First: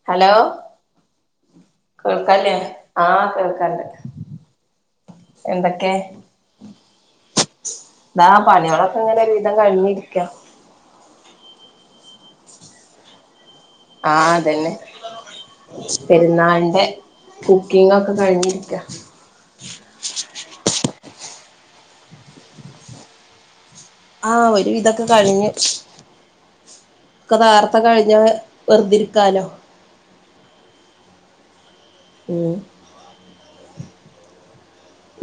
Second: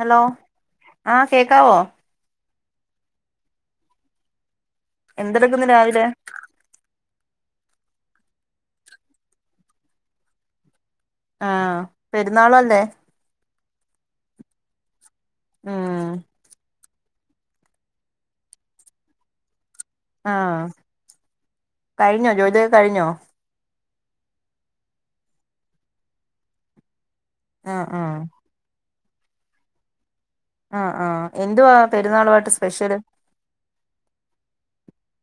Hello ആഹ് കേക്കാവോ? കേൾക്കാല്ലേ ആഹ് കേൾക്കണ്ട് എന്തെടുക്കുന്നു എന്തൊക്കെ? രാവിലെ ദാ പണികളൊക്കെ ഇങ്ങനെ ഒരു വിധം കഴിഞ്ഞിരിക്കാ ആ പെരുന്നാളല്ലേ? ആ അതന്നെ പെരുന്നാളിന്റെ കുക്കിങ്ങാക്കെ കഴിഞ്ഞിരിക്കാ ആഹ് കഴിഞ്ഞോ ജോലിയൊക്കെ കഴിഞ്ഞോ? ആഹ് ഒരു വിധോക്കെ കഴിഞ്ഞു ഒക്കെ നാർത്തെ കഴിഞ്ഞ ആഹ് വെറുതിരിക്കാലോ ആഹ് ആഹ് എന്തുവാ പെരുന്നാളുവായിട്ട് ഉം സ്പെഷ്യല്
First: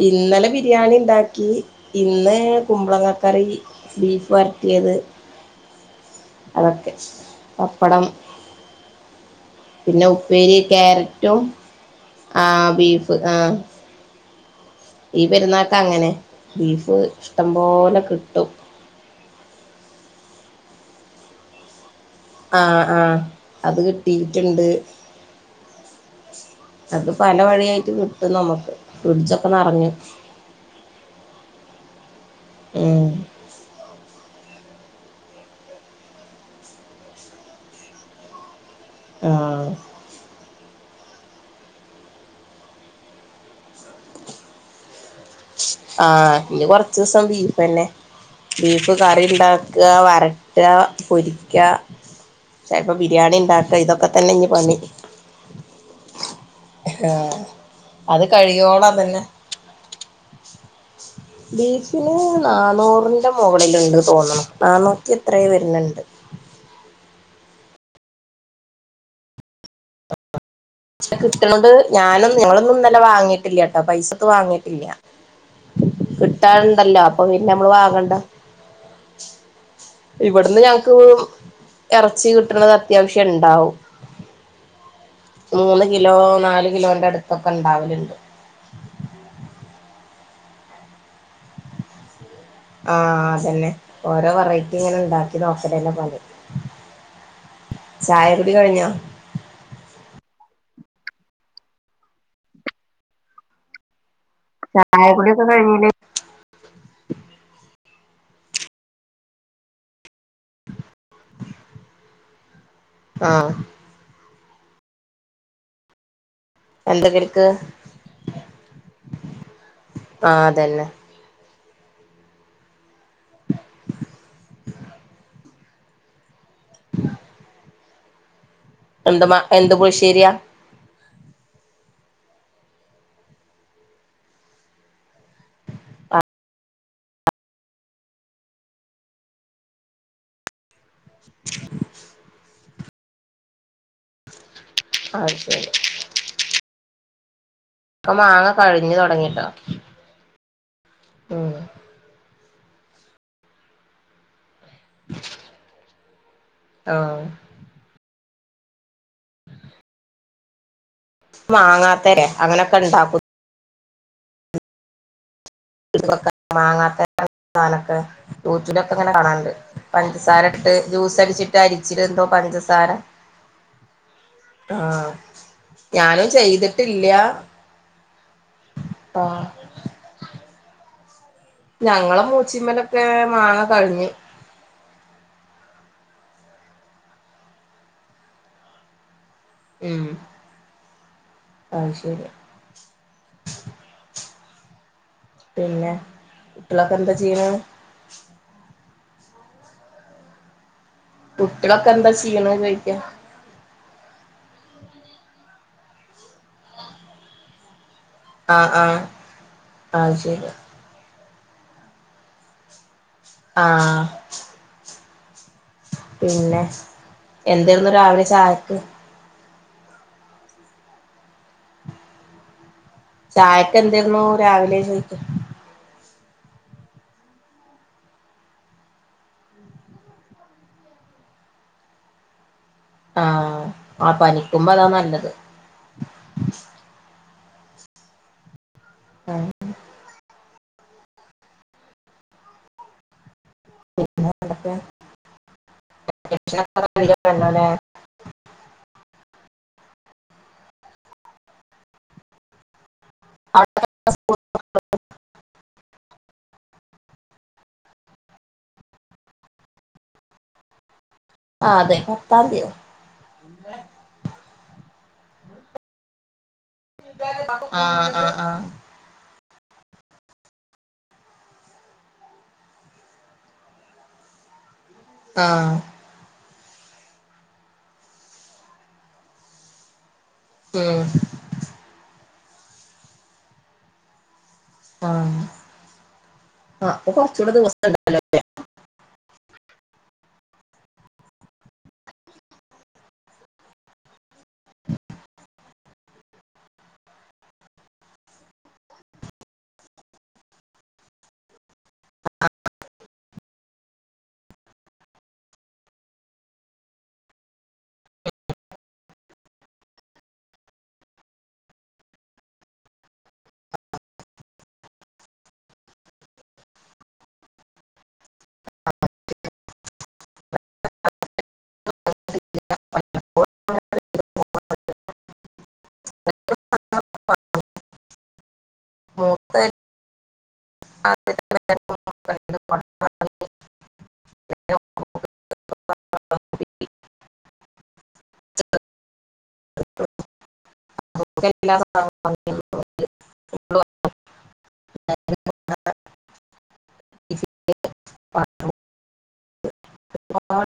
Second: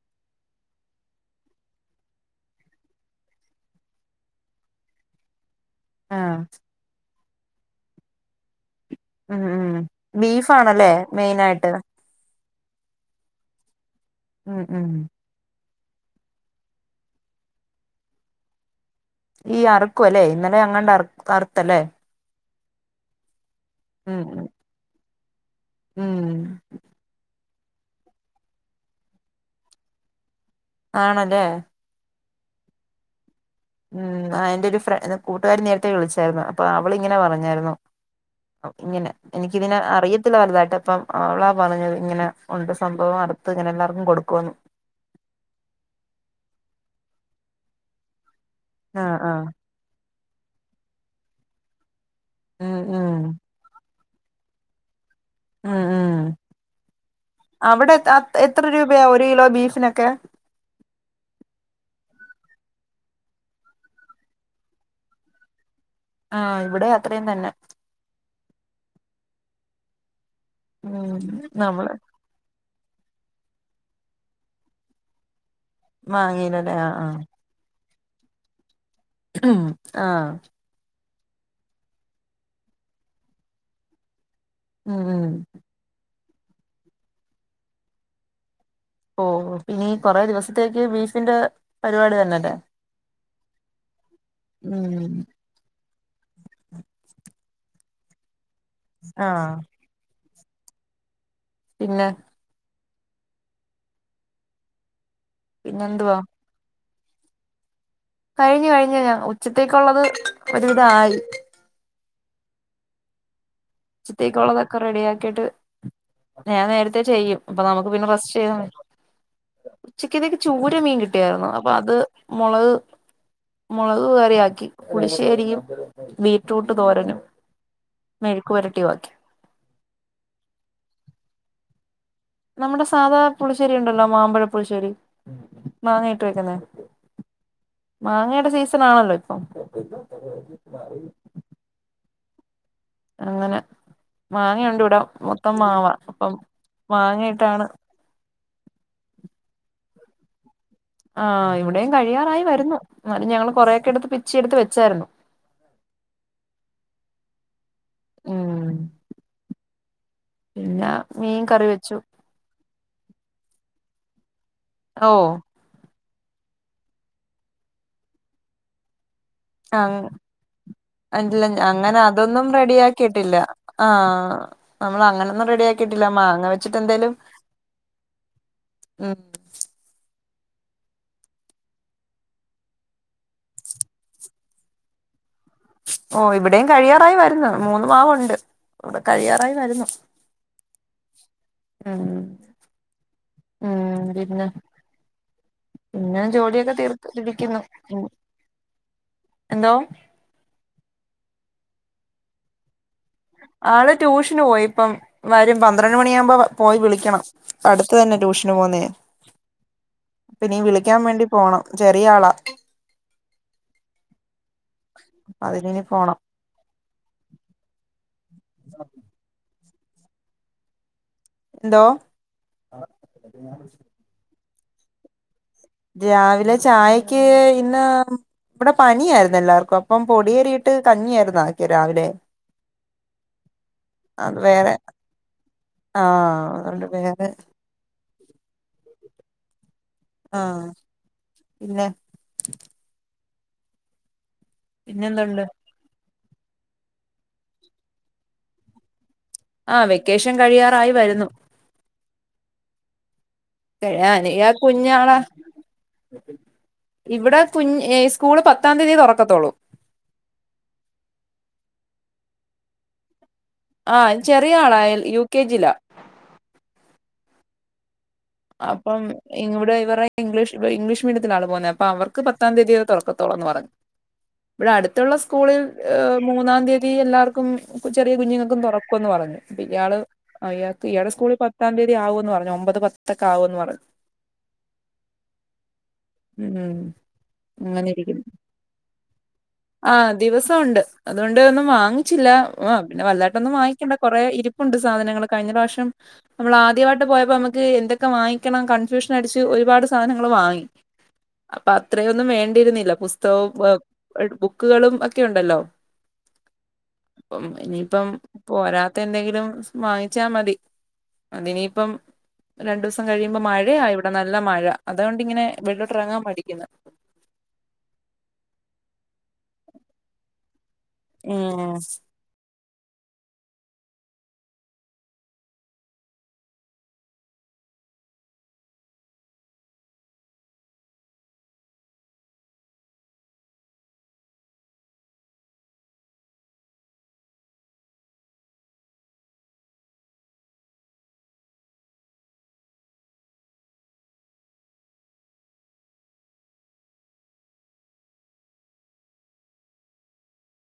ഇന്നലെ ബിരിയാണി ഇണ്ടാക്കി ഇന്ന് കുമ്പളങ്ങക്കറി ബീഫ് വരട്ടിയത് ആ അതൊക്കെ പപ്പടം ഉം ഉം പിന്നെ ഉപ്പേരി ബീഫാണല്ലേ ക്യാരറ്റും മെയിനായിട്ട് ആഹ് ബീഫ് ആഹ് ഉം ഉം ഈ പെരുന്നാക്ക് അങ്ങനെ ബീഫ് ഇഷ്ടം പോലെ കിട്ടും ഈ അറ്ക്കു അല്ലേ ഇന്നലെ എങ്ങാണ്ട് അർ അറുത്തല്ലേ ആഹ് ആഹ് അത് ഉം ഉം കിട്ടിട്ട്ണ്ട് ഉം അപ്പൊ പല വഴിയായിട്ട് കിട്ടും നമക്ക് ഫ്രീഡ്ജോക്കെ നറഞ്ഞു ആണല്ലേ ഏഹ് ഉം എന്റെ ഒരുഫ്ര കൂട്ടുകാരി നേരത്തെ വിളിച്ചായിരുന്നു അപ്പൊ അവളിങ്ങനെ പറഞ്ഞായിരുന്നു ഇങ്ങനെ ആഹ് എനിക്കിതിനെ അറിയത്തില്ല വലുതായിട്ട് അപ്പം അവളാ പറഞ്ഞത് ഇങ്ങനെ ഉണ്ട് സംഭവം അടുത്ത് ഇങ്ങനെ എല്ലാർക്കും കൊടുക്കുഎന്ന് ആഹ് ഇഞ്ഞി കൊറച് സം ബീഫ് തന്നെ ബീഫ് ആഹ് കറി ഇണ്ട ആഹ് ക്കാ വരട്ട പൊരിക്ക ഉം ചെലപ്പോ ഉം ബിരിയാണി ഇണ്ടാക്ക ഇതൊക്കെത തന്നെ ഇഞ്ഞി പണി ഉം ഉം ആഹ് അവിടെ അത് എത്ര കഴിയോളം രൂപയാ അതന്നെ ഒരു കിലോ ബീഫിനൊക്കെ [inaudible] ബീഫിന് നന്നൂറിന്റെ മുകളിലുണ്ട് തോന്ന്ണ് നന്നൂറ്റി എത്രെ വരുന്ണ്ട് ആഹ് ഇവിടെ അത്രയും തന്നെ ഉം പക്ഷെ കിട്ടണണ്ട് നമ്മള് ഞാനൊന്നും ഞങ്ങളൊന്നും ഇന്നലെ വാങ്ങിയിട്ടില്ല കേട്ടോ പൈസത്ത് വാങ്ങിയിട്ടില്ല വാങ്ങീലല്ലേ ആഹ് കിട്ടാനുണ്ടല്ലോ അപ്പൊ പിന്നെ നമ്മള് വാങ്ങണ്ട ഉം ഇവിടുന്ന് ഞങ്ങക്ക് ഇറച്ചി കിട്ടണത് അത്യാവശ്യം ഇണ്ടാവും ഉം മൂന്ന് കിലോ നാല് കിലോന്റെ അടുത്തൊക്കെ ഇണ്ടാവല്ണ്ട് ഓ ഇപിഞ്ഞി കൊറെ ദിവസത്തേക്ക് ബീഫിന്റെ പരിപാടി തന്നെല്ലേ ആഹ് അതന്നെ ഓരോ വെറൈറ്റി ഇങ്ങനെ ഉം ഇണ്ടാക്കി നോക്കലന്നെ പണി ചായകുടി കഴിഞ്ഞോ ആഹ് പിന്നെ ചായകുടി പിന്നെന്തുവാ കഴിഞ് കഴിഞ് ഞൻ ഉച്ചത്തേക്കുള്ളത് ഒരുവിധ ആയി ആഹ് ഉച്ചത്തെക്കുള്ളതൊക്കെ റെഡിയ ആക്കിട്ട് ഞാൻ നേരത്തെ എന്ത ചെയ്യും കടിക്ക് അപ്പൊ നമുക്ക് പിന്നെ റസ്റ്റ് ചെയ് ഉച്ചയ്ക്ക്തേക്ക് പിന്നെ ആഹ് അതന്നെ ചൂരമീ കിട്ടി ട്യരുന്നു അപ്പൊ അത് മോളക് മോളക് കറി ആക്കി പുളിശ്ശേരിയും ബീട്ട്റൂട്ട് തോരനും മെഴുക്കുവരട്ടി [unintelligible] എന്ത് പുളിശ്ശേരിയ നമ്മുടെ സാധാ പുളിശേരി ഇണ്ടല്ലോ മാമ്പഴ പുളിശേരി ആ മാങ്ങയിട്ട് വെക്കുന്നേ മാങ്ങയടെ സീസൺ ആണല്ലോ ഇപ്പം [unintelligible] [unintelligible] അങ്ങനെ മാങ്ങയുണ്ട് ഇവിടെ അത് മൊത്തം ശരി മാവാ അപ്പം മാങ്ങയിട്ടഅങ്ങനെ ഇപ്പ മാങ്ങ കഴിഞ്ഞ് തൊടങ്ങ്യല്ലോ. ആ ഇവടെയും കഴിയാറായി വരുന്നു ഇന്നാലും ഞങ്ങള് കൊറെക്കെ എടുത്ത് പിച്ചി എടുത്ത് വെച്ചായിർന്നു ആഹ്. ഇല്ല മാങ്ങാത്തരെ അങ്ങനക്ക ഇണ്ടാക്കും ഓഹ് [unintelligible] വാങ്ങാത്ത സാനൊക്ക [unintelligible] ഇങ്ങനെ കാണാനുണ്ട് ആഹ് പഞ്ചസാര ഇട്ട് ജ്യൂസ് അല്ല അട്ച്ചിട്ട് അങ്ങനെ അരിച്ച്ലെന്തോ അതൊന്നും പഞ്ചസാര റെഡിയാക്കിയിട്ടില്ല ആഹ് നമ്മള് ആഹ് അങ്ങനൊന്നും റെഡി ആക്കിട്ടില്ല ഞാനും മാങ്ങ വെച്ച്ട്ട് ചെയ്തിട്ടില്ല എന്തേലും ഉം ആഹ് ഞങ്ങള മൂച്ചിമ്മലൊക്കെ മാങ്ങ കഴിഞ്ഞു ഓ ഇവടെയും കഴിയാറായി വരുന്ന് മൂന്ന് മാവുണ്ട് ഇവട കഴിയാറായി വരുന്നു ഉം അത് ഉം ശരി ഉം പിന്നെ പിന്നെ ജോലിയൊക്ക കുട്ടികളൊക്കെ എന്താ തീർത്ത്ട്ട് ചെയ്യണ് ഇരിക്കുന്നു എന്തോ കുട്ടിളൊക്കെ എന്താ ചെയ്യ്ണ് ചോയ്ക്ക ആള് ട്യൂഷന് പോയി ഇപ്പം വരും പന്ത്രണ്ട് മണിയാമ്പോ പോയി വിളിക്കണം. അട്ത്ത തന്നെ ട്യൂഷന് ആഹ് പോവുന്നേ ആഹ് അത് ശരി അപ്പ നീ വിളിക്ക്യാം വേണ്ടി പോണം ചെറിയ ആളാ ആഹ് അതിനിനി പോണം പിന്നെ എന്തേര്ന്നു രാവിലെ ചായക്ക് എന്തോ ചായക്ക്‌ എന്തേനു രാവിലെ ചോയിക്കാ രാവിലെ ചായക്ക് ഇന്ന് ഇവിടെ പനിയായിരുന്നു എല്ലാവർക്കും അപ്പം പൊടിയരിയിട്ട് കഞ്ഞിയായിരുന്നു ആക്കിയെ രാവിലെ. ആഹ് ആ അത് പനിക്കുമ്പ വേറെ അതാ നല്ലത് ആഹ് അതുകൊണ്ട് പിന്നെ ആഹ് ആഹ് പിന്നെ പിന്നെ വേറേന്തക്കെ പിന്നെന്താള്ള്. ണ്ടല്ലേ [unintelligible] ആഹ് വെക്കേഷൻ കഴിയാറായി വരുന്നു. ആഹ് [unintelligible] കുഞ്ഞാളാ ഇവടെ കുഞ് സ്കൂള് പത്താം തീയതി തൊറക്കത്തോള്ളൂ. ആ അതെ പത്താംന്ത്യോ ആ ചെറിയ ആളാ എൽ യു കെ ജിലാ ആഹ് ആഹ് അപ് ഇപ്പം ഇവടെ ഇവറെ ഇംഗ്ലീഷ് ഇംഗ്ലീഷ് മീഡിയത്തിലാള് പോവുന്നെ അപ്പ അവർക്ക് പത്താം തീയതി തൊറക്കത്തോള്ളൂന്ന് പറഞ് ഇവിടെ അടുത്തുള്ള ആഹ് സ്കൂളിൽ ആഹ് മൂന്നാംതി ഈ എല്ലാർക്കും ചെറിയ കുഞ്ഞുങ്ങൾക്കും തൊറക്കുംന്ന് പറഞ്ഞു ഇയാള് ആഹ് ഇയാക്ക് ഉം ഇയാളെ സ്കൂള്ള് പ- പത്താം തീയതി ആവൂന്ന് പറഞ്ഞു ഒമ്പത് പത്തൊക്കെ ആവൂന്ന് പറഞ്ഞു ആഹ് ഉം അപ്പൊ കൊറച്ചൂടെ ദിവസം അങ്ങനെ ഉണ്ടല്ലോ ഇരിക്കുന്നു. ആ ദിവസം ഉണ്ട് അതുകൊണ്ട് ഒന്നും വാങ്ങിച്ചില്ല ആ പിന്നെ വല്ലാട്ടന്നും വാങ്ങിക്കണ്ട കുറെ ഇരി പ്പുണ്ട് സാധനങ്ങൾ കഴിഞ്ഞ പ്രാവശ്യം നമ്മൾ ആദ്യമായിട്ട് പോയപ്പോ നമ ക്ക് എന്തൊക്കെ വാങ്ങിക്കണം കൺഫ്യൂഷൻ അടിച്ച് ഒരുപാട് സാധനങ്ങൾ വാങ്ങി. അപ്പ അത്രയൊന്നും വേണ്ടിയിരുന്നില്ല പുസ്തകവും ബുക്കുകളും ഒക്കെ ഉണ്ടല്ലോ ഉം ഇനിയിപ്പം പോരാത്തെ എന്തെങ്കിലും വാങ്ങിച്ചാ മതി. അതിനിയിപ്പം രണ്ടൂസം കഴിയുമ്പം മഴയാ ഇവടെ നല്ല മഴ അതുകൊണ്ടിങ്ങനെ വെളിയിലോട്ടറങ്ങാം മടിക്കുന്നു [unintelligible] ഏഹ് [unintelligible] [unintelligible] മൂത്ത [unintelligible] [unintelligible] [unintelligible] [unintelligible] [unintelligible]